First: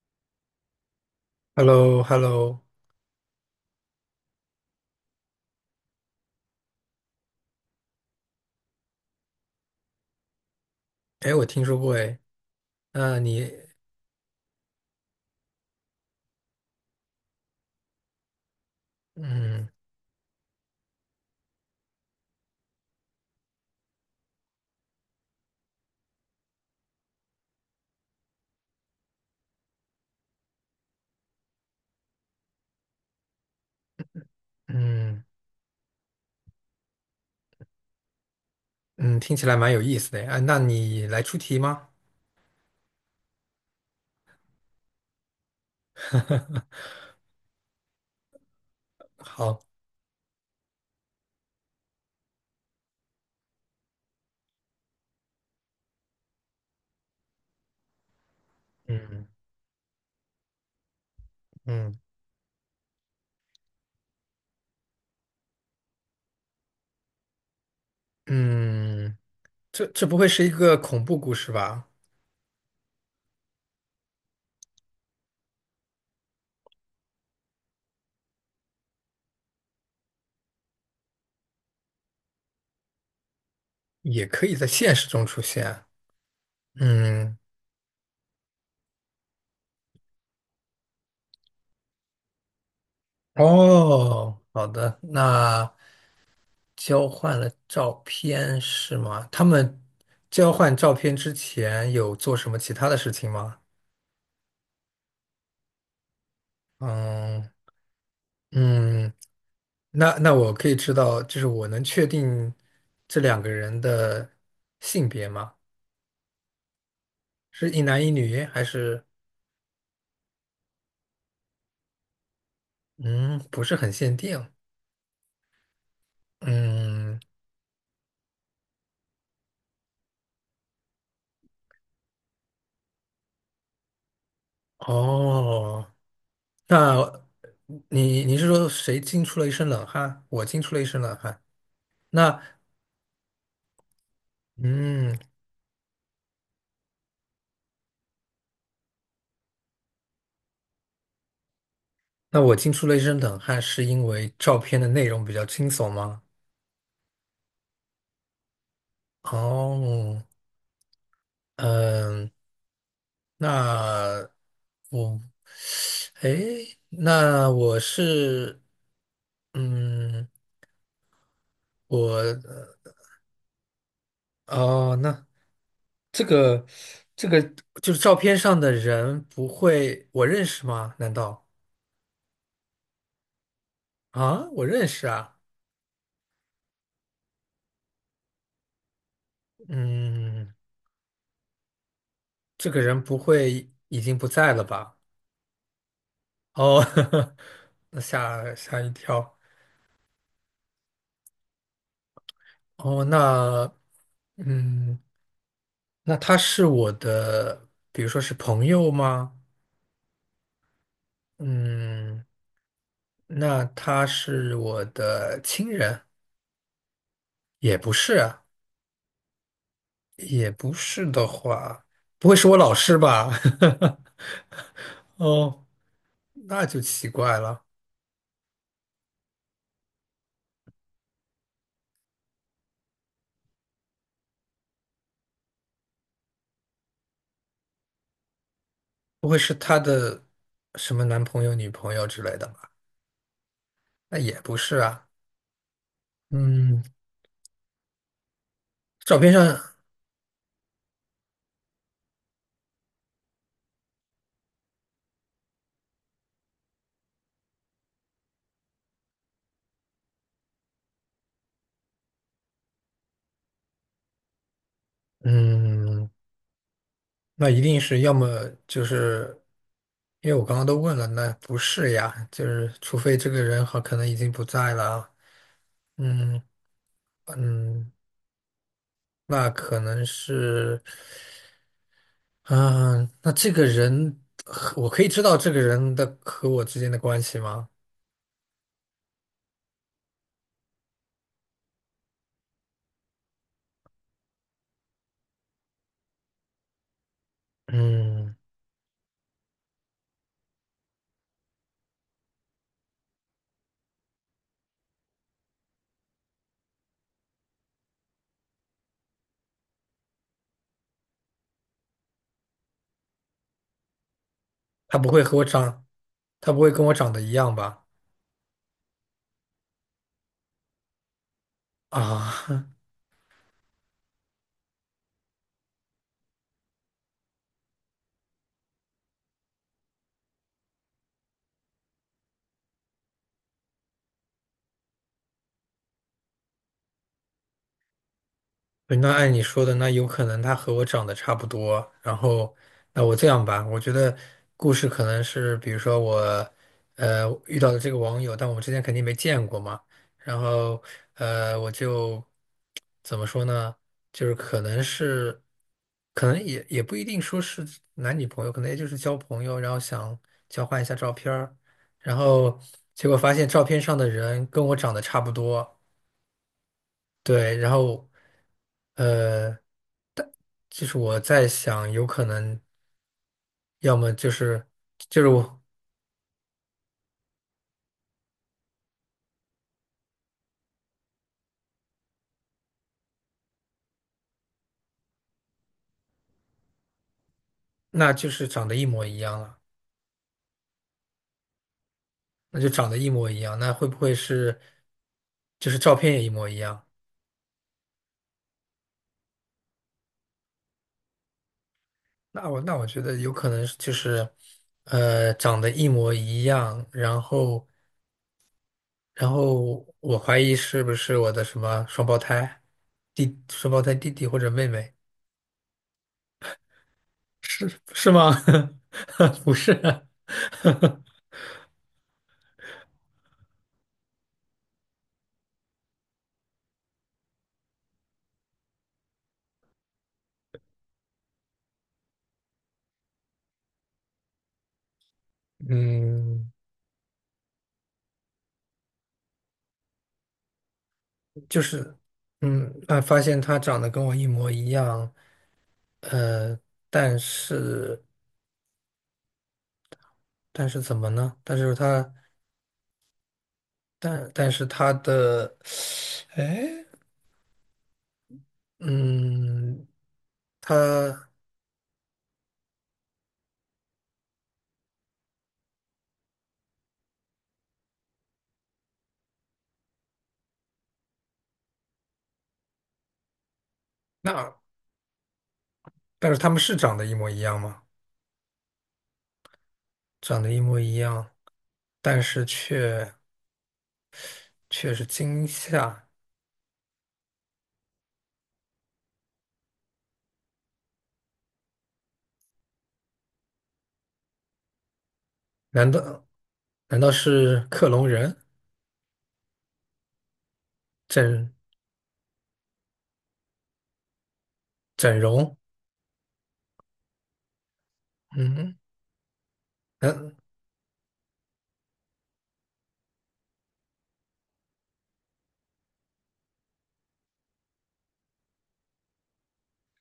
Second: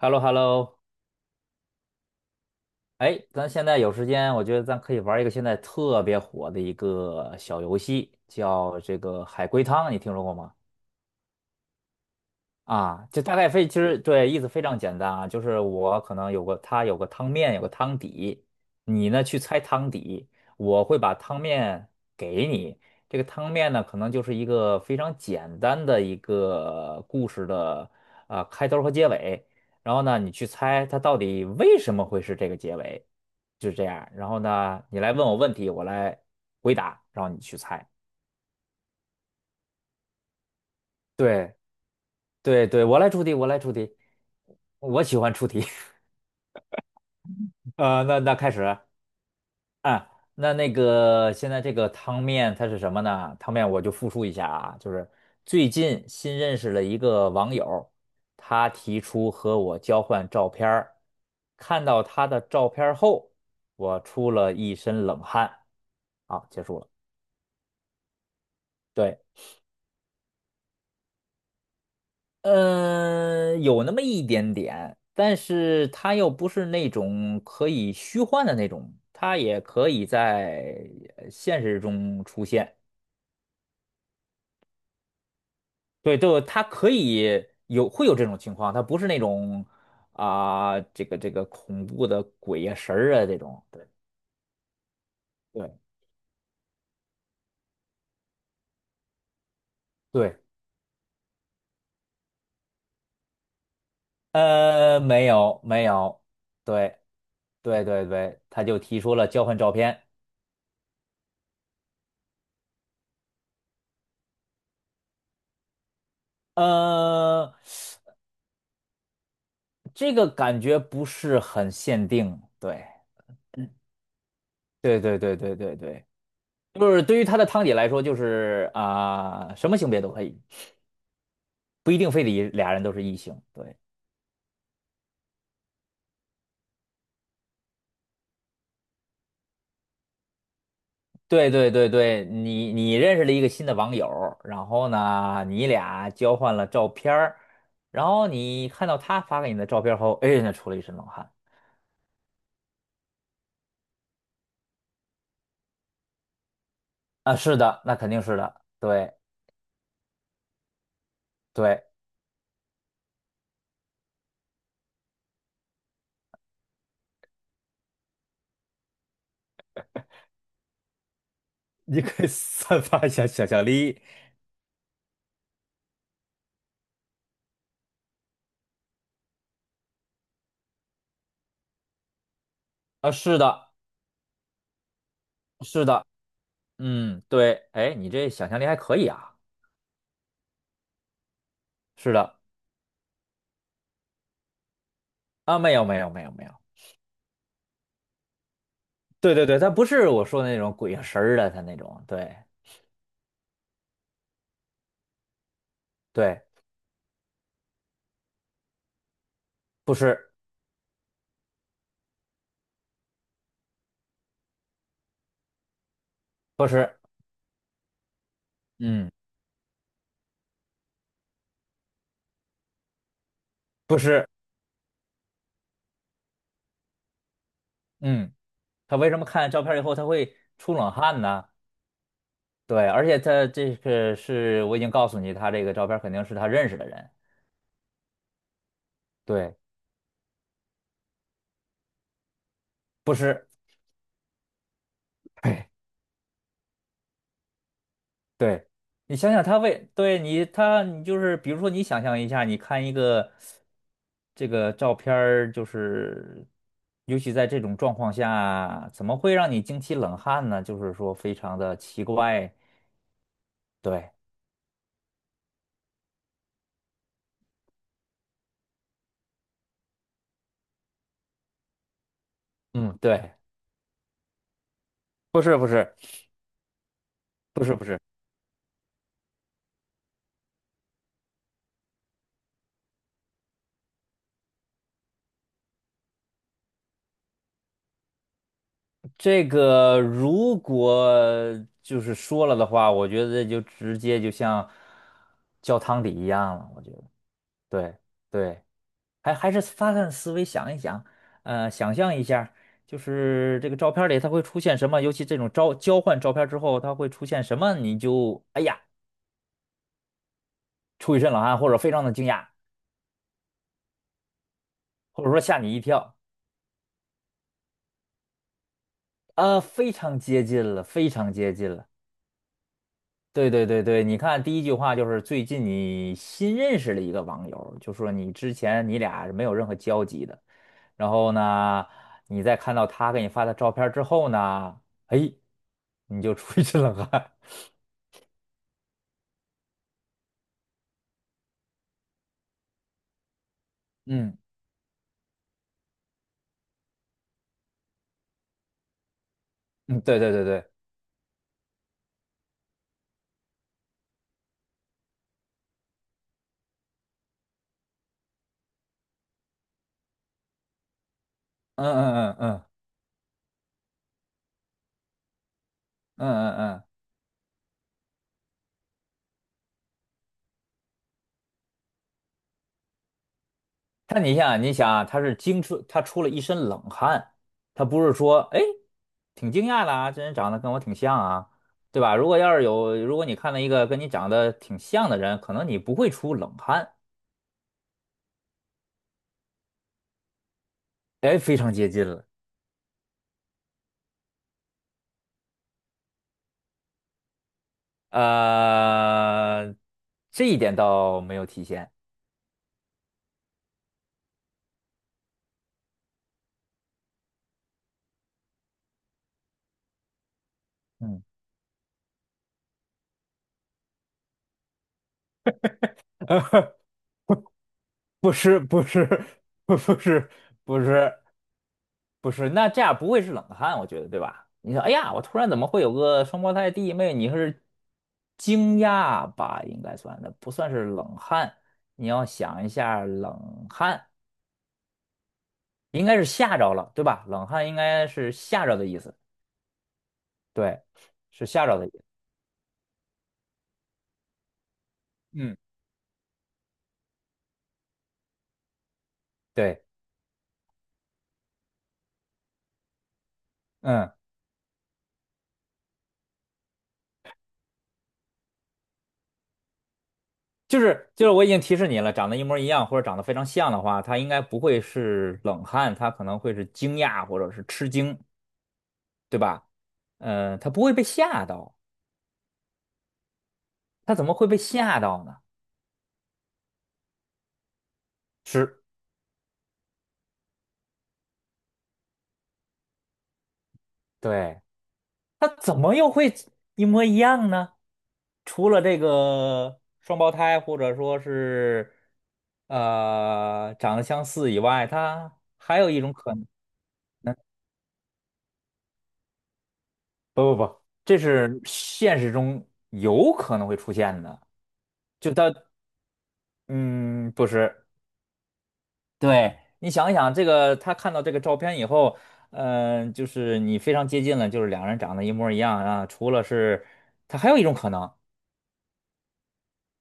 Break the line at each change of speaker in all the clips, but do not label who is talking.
h e l l o h e l l o
h e l l o h e l l o
哎，咱现在有时间，我觉得咱可以玩一个现在特别火的一个小游戏，叫这个海龟汤，你听说过吗？
哎，我听说过哎。
啊，
那
就大概
你，
非其实对意思非常简单啊，就是我可能有个它有个汤面，有个汤底，你呢去猜
嗯
汤底，我会把汤面给你。这个汤面呢，可能就是一个非常简单的一个故事的开头和结尾，然后呢你去猜它到底为什么会是这个结尾，就是这样。然后呢你来
嗯
问我问题，我来回答，然后你去猜。
嗯，听起来蛮有意思的哎，啊那你来出
对
题吗？
对对，我来出题，我来出题，我喜欢出题。那开始
好。
啊，那个现在这个汤面它是什么呢？汤面我就复述一下啊，就是最近新认识了一个网友，他提
嗯
出和我交换照片儿，看
嗯
到他的照片儿后，我出了一身冷汗。好，结束了。
嗯，
对，
这不会是一个恐怖故事吧？
嗯，有那么一点点，但是他又不是那种可以虚幻的那种，他也可以在现实中出现。
也可以在现实中出现。
对，就他可
嗯，
以会有这种情况，他不是那种这个恐怖的鬼呀、神儿啊这种。对
哦，好的，
对
那交换了照片是吗？他们
对，
交换照片之前有做什么其他的事情吗？
没有没有，对
嗯。
对对对，他就提
嗯，
出了交换照片，
那我可以知道，就是我能确定这两个人的性别吗？
呃，
是一男一女，还是
这个感觉不是很限定，对
嗯，不是很限定？
对对对对对对，就是
嗯，
对于他的汤姐来说，就是什么性别都可以，不一定非得俩人都是异性，对。
哦，那你是说谁惊出了一身冷汗？我惊出了一身冷汗。
对对对对，
那
你认识了一个新的网友儿，然后
嗯，
呢，你俩交换了照片儿，然后你看到他发给你的照片儿后，哎，那出了一身冷汗
那我惊出了一身冷汗，是因为照片的内容比较惊悚吗？
啊！是的，那肯定是的，对
哦，
对，
嗯，那我那我是，嗯，
你
我，
可以 散发一下想象力
哦，那这个，这个就是照片上的人不会我认识吗？难道
啊！是的，
啊，我认识啊。
是的，嗯，对，哎，你这想象力还可以啊！
嗯，
是的，
这个人不会已经不在了吧？
啊，没有没有没有没有，
哦，那吓一
对
跳。
对对，他不是我说的那种鬼神儿的，他那种，对
哦，嗯，那他
对，
是我的，比如说是朋友吗？
不是
嗯。那他是我的亲人，
不是，
也不是啊，
嗯，
也不是的话，不会是我老师吧？
不是，
哦，那就奇怪了，
嗯。他为什么看照片以后他会出冷汗呢？对，而且他这个是我已经告诉你，他这个照片肯定是他认识的人，
不会是
对，
他的什么男朋友、女朋友之类的吧？
不是，
那也不是啊。
对
嗯，
对，你
照片
想想他
上，
为，对你就是比如说你想象一下，你看一个这个照片儿，就是尤其在这种状况下，怎么会让你惊起冷汗呢？就是说非常的奇怪，对，
嗯，那一定是要么就是，因为我刚刚都问了，那不是呀，就是除
嗯，
非这
对，
个人好可能已经不在了啊。
不是不是
嗯
不是不
嗯，
是。
那可能是，嗯、那这个人和，我可以知道这个人的和我之间的关系吗？
这个如果就是说了的话，我觉得就直接就像浇汤底一样了。我觉得，对
嗯，
对，还是发散思维想一想，想象一下，就是这个照片里它会出现什么，尤其这种招交换照片之后，它会出现什么，你就哎呀出一身冷汗，或者非常的惊讶，
他不会
或者
和
说
我
吓你一
长，
跳
他不会跟我长得一样吧？
啊，非常接近了，非常接近了。
啊，
对对对对，你看第一句话就是最近你新认识了一个网友，就说你之前你俩是没有任何交集的，然后呢，你在看到他给你发的照片之后呢，哎，你就出一身冷汗。
对，那按你说的，那有可能他和我长得差不多。然后，那我这样吧，我觉得
嗯
故事可能是，比如说我，遇到的这个网友，但我们之前肯定没见过嘛。
嗯，对对
然
对对，
后，我就怎么说呢？就是可能是，可能也不一定说是男女朋友，可能也就是交朋友，然后想交换一下照片儿。
嗯
然
嗯嗯
后
嗯
结果发现照片上的人跟我长得差不多。
嗯嗯嗯。
对，然后，呃。就是我在想，有可能要么
但
就
你想，
是
你想啊
就是
他出了一身冷汗，他不是说，哎，挺惊讶的啊，这人长得跟我挺像啊，对吧？如果要是有，如果你看到一个跟你长得挺像的人，可能你不会出冷汗，
那就是长得一模一样了。
哎，非常接近了，
那就长得一模一样，那会不会是就是照片也一模一样？
呃，这一点倒没有体现，
那我觉得有可能是就是长得一模一样，然后我怀疑是不是
嗯，
我的什么双胞胎弟弟或者妹妹， 是吗？
不是，不是，
不 是
不
啊，
是，不是。不是，那这样不会是冷汗，我觉得，对吧？你说，哎呀，我突然怎么会有个双胞胎弟妹？你是惊讶吧？应该算的，不算是冷汗。你要想一下，冷汗 应该是
嗯。
吓着了，对吧？冷汗应该是吓着的意思，对，是
就
吓着的意
是
思。
发现他长得跟我一模一样。
嗯，
呃，但是
对，
但是怎么呢？但是他
嗯，
但但是他的，哎，嗯，
就是就
他
是，我已经提示你了，长得一模一样或者长得非常像的话，他应该不会是冷汗，他可能会是惊讶或者是吃惊，对吧？嗯，他不会被吓到。他怎么会
那
被吓到呢？
但是他们是长得一模一样吗？
是，
长得一模一样，但是却
对，
却是惊
他怎么
吓。
又会一模一样呢？除了这个双胞胎，或者说是长得相似以外，他还
难
有一种
道
可能，
难道是克隆人，
不不不，这
整
是现实中有可能会出现的。
整
就他，
容？
嗯，不是，
嗯，
对，你想一想，
嗯，
这个他看到这个照片以后。嗯，就是你非常接近了，就是两人长得一模一样啊。除了是，他还有一种可能，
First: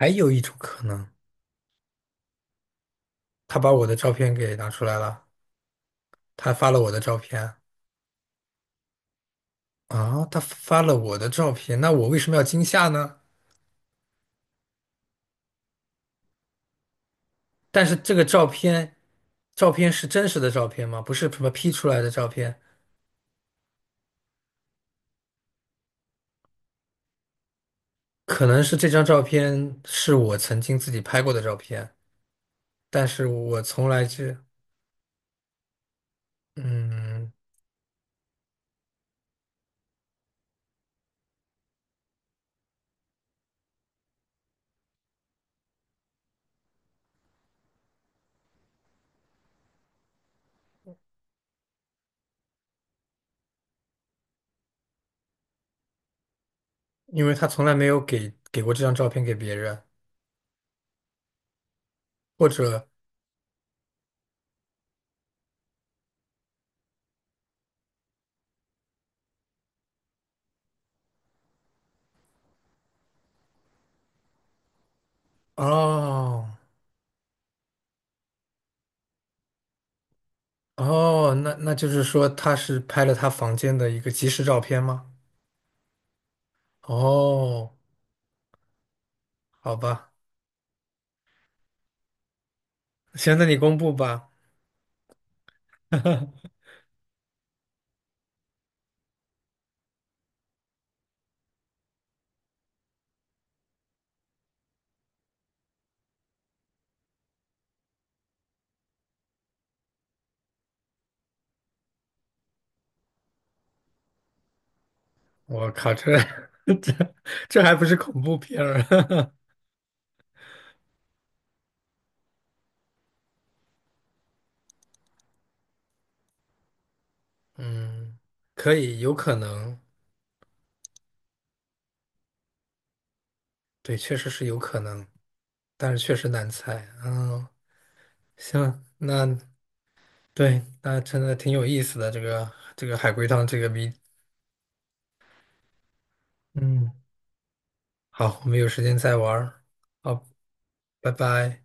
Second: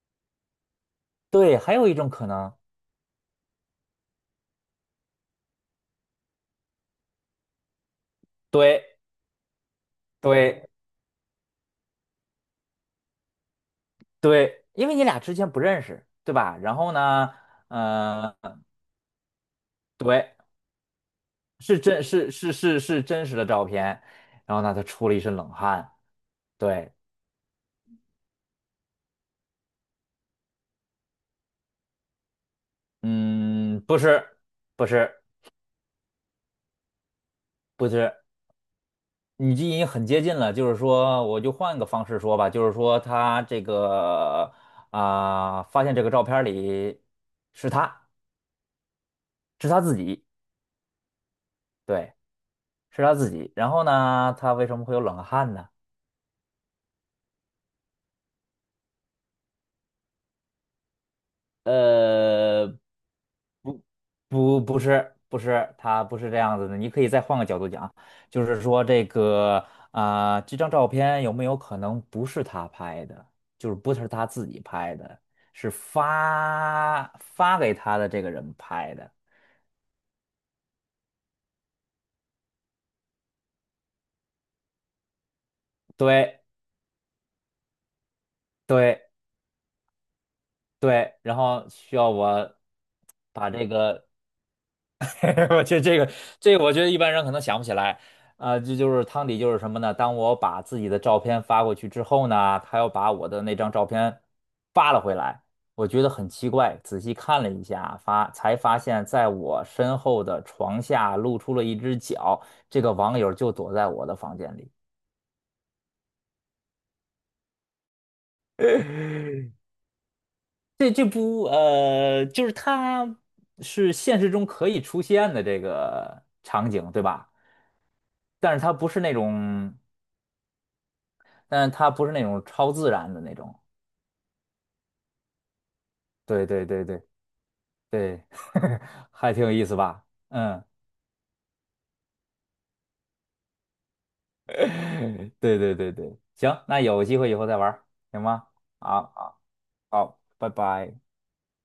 还有一种可能，
对，还有一种可能，
他把我的照片给拿出来了。他发了我的照片
对
啊，他
对
发了我的照片，那我为什么要惊吓呢？
对，因为你俩之前不认识，对吧？然后呢，
但是
呃，
照片是真
对，
实的照片吗？不是什么 P
是
出来
真
的照
是是
片。
是是真实的照片，然后呢，他出了一身冷汗，对，
可能是这张照片是我曾经自己拍过的照片，但是我
嗯，
从
不
来就，
是不是
嗯，
不是，你这已经很接近了，就是说，我就换个方式说吧，就是说他这个发现这个照片里是他是他自己，对，是他自己，然后呢，他为什么会有冷汗呢？
因为他从来没有给过这张照片给别人，或
呃，
者，
不，不，不是，不是，他不是这样子的。你可以再换个角度讲，就是说这个这张照片有没有可能不是他拍的，就是不是他自己拍的，是
哦，
发给他的这个人拍的。
哦，那就是说他是拍了他房间的一个即时照片吗？
对，
哦，
对，
好吧，
对。然后需要我
行，那
把
你
这
公布
个。
吧。
我觉得这个我觉得一般人可能想不起来，这就是汤底就是什么呢？当我把自己的照片发过去之后呢，他又把我的那张照片发了回来，我觉得很奇怪，仔细看了一下，才发现在我身后的床下露出了一只脚，这个网友就躲在我的房间里。
我靠，这这还不是恐怖片儿？
这不就是它是现实中可以出现的这个场景，对吧？
嗯，
但是它
可
不
以，
是那
有可
种。
能。
但是它不是那种超自然的那种。
对，确实是有可能，但是确实
对
难
对对
猜。
对
嗯，
对，
行，那
还挺有意思吧？
对，
嗯，
那真的挺有意思的这个海龟汤这个谜。
对对对对，行，那
嗯，
有机会以后再玩儿行
好，
吗？
我们有时间
好，
再玩
好，
儿。
好
好，
拜拜。
拜拜。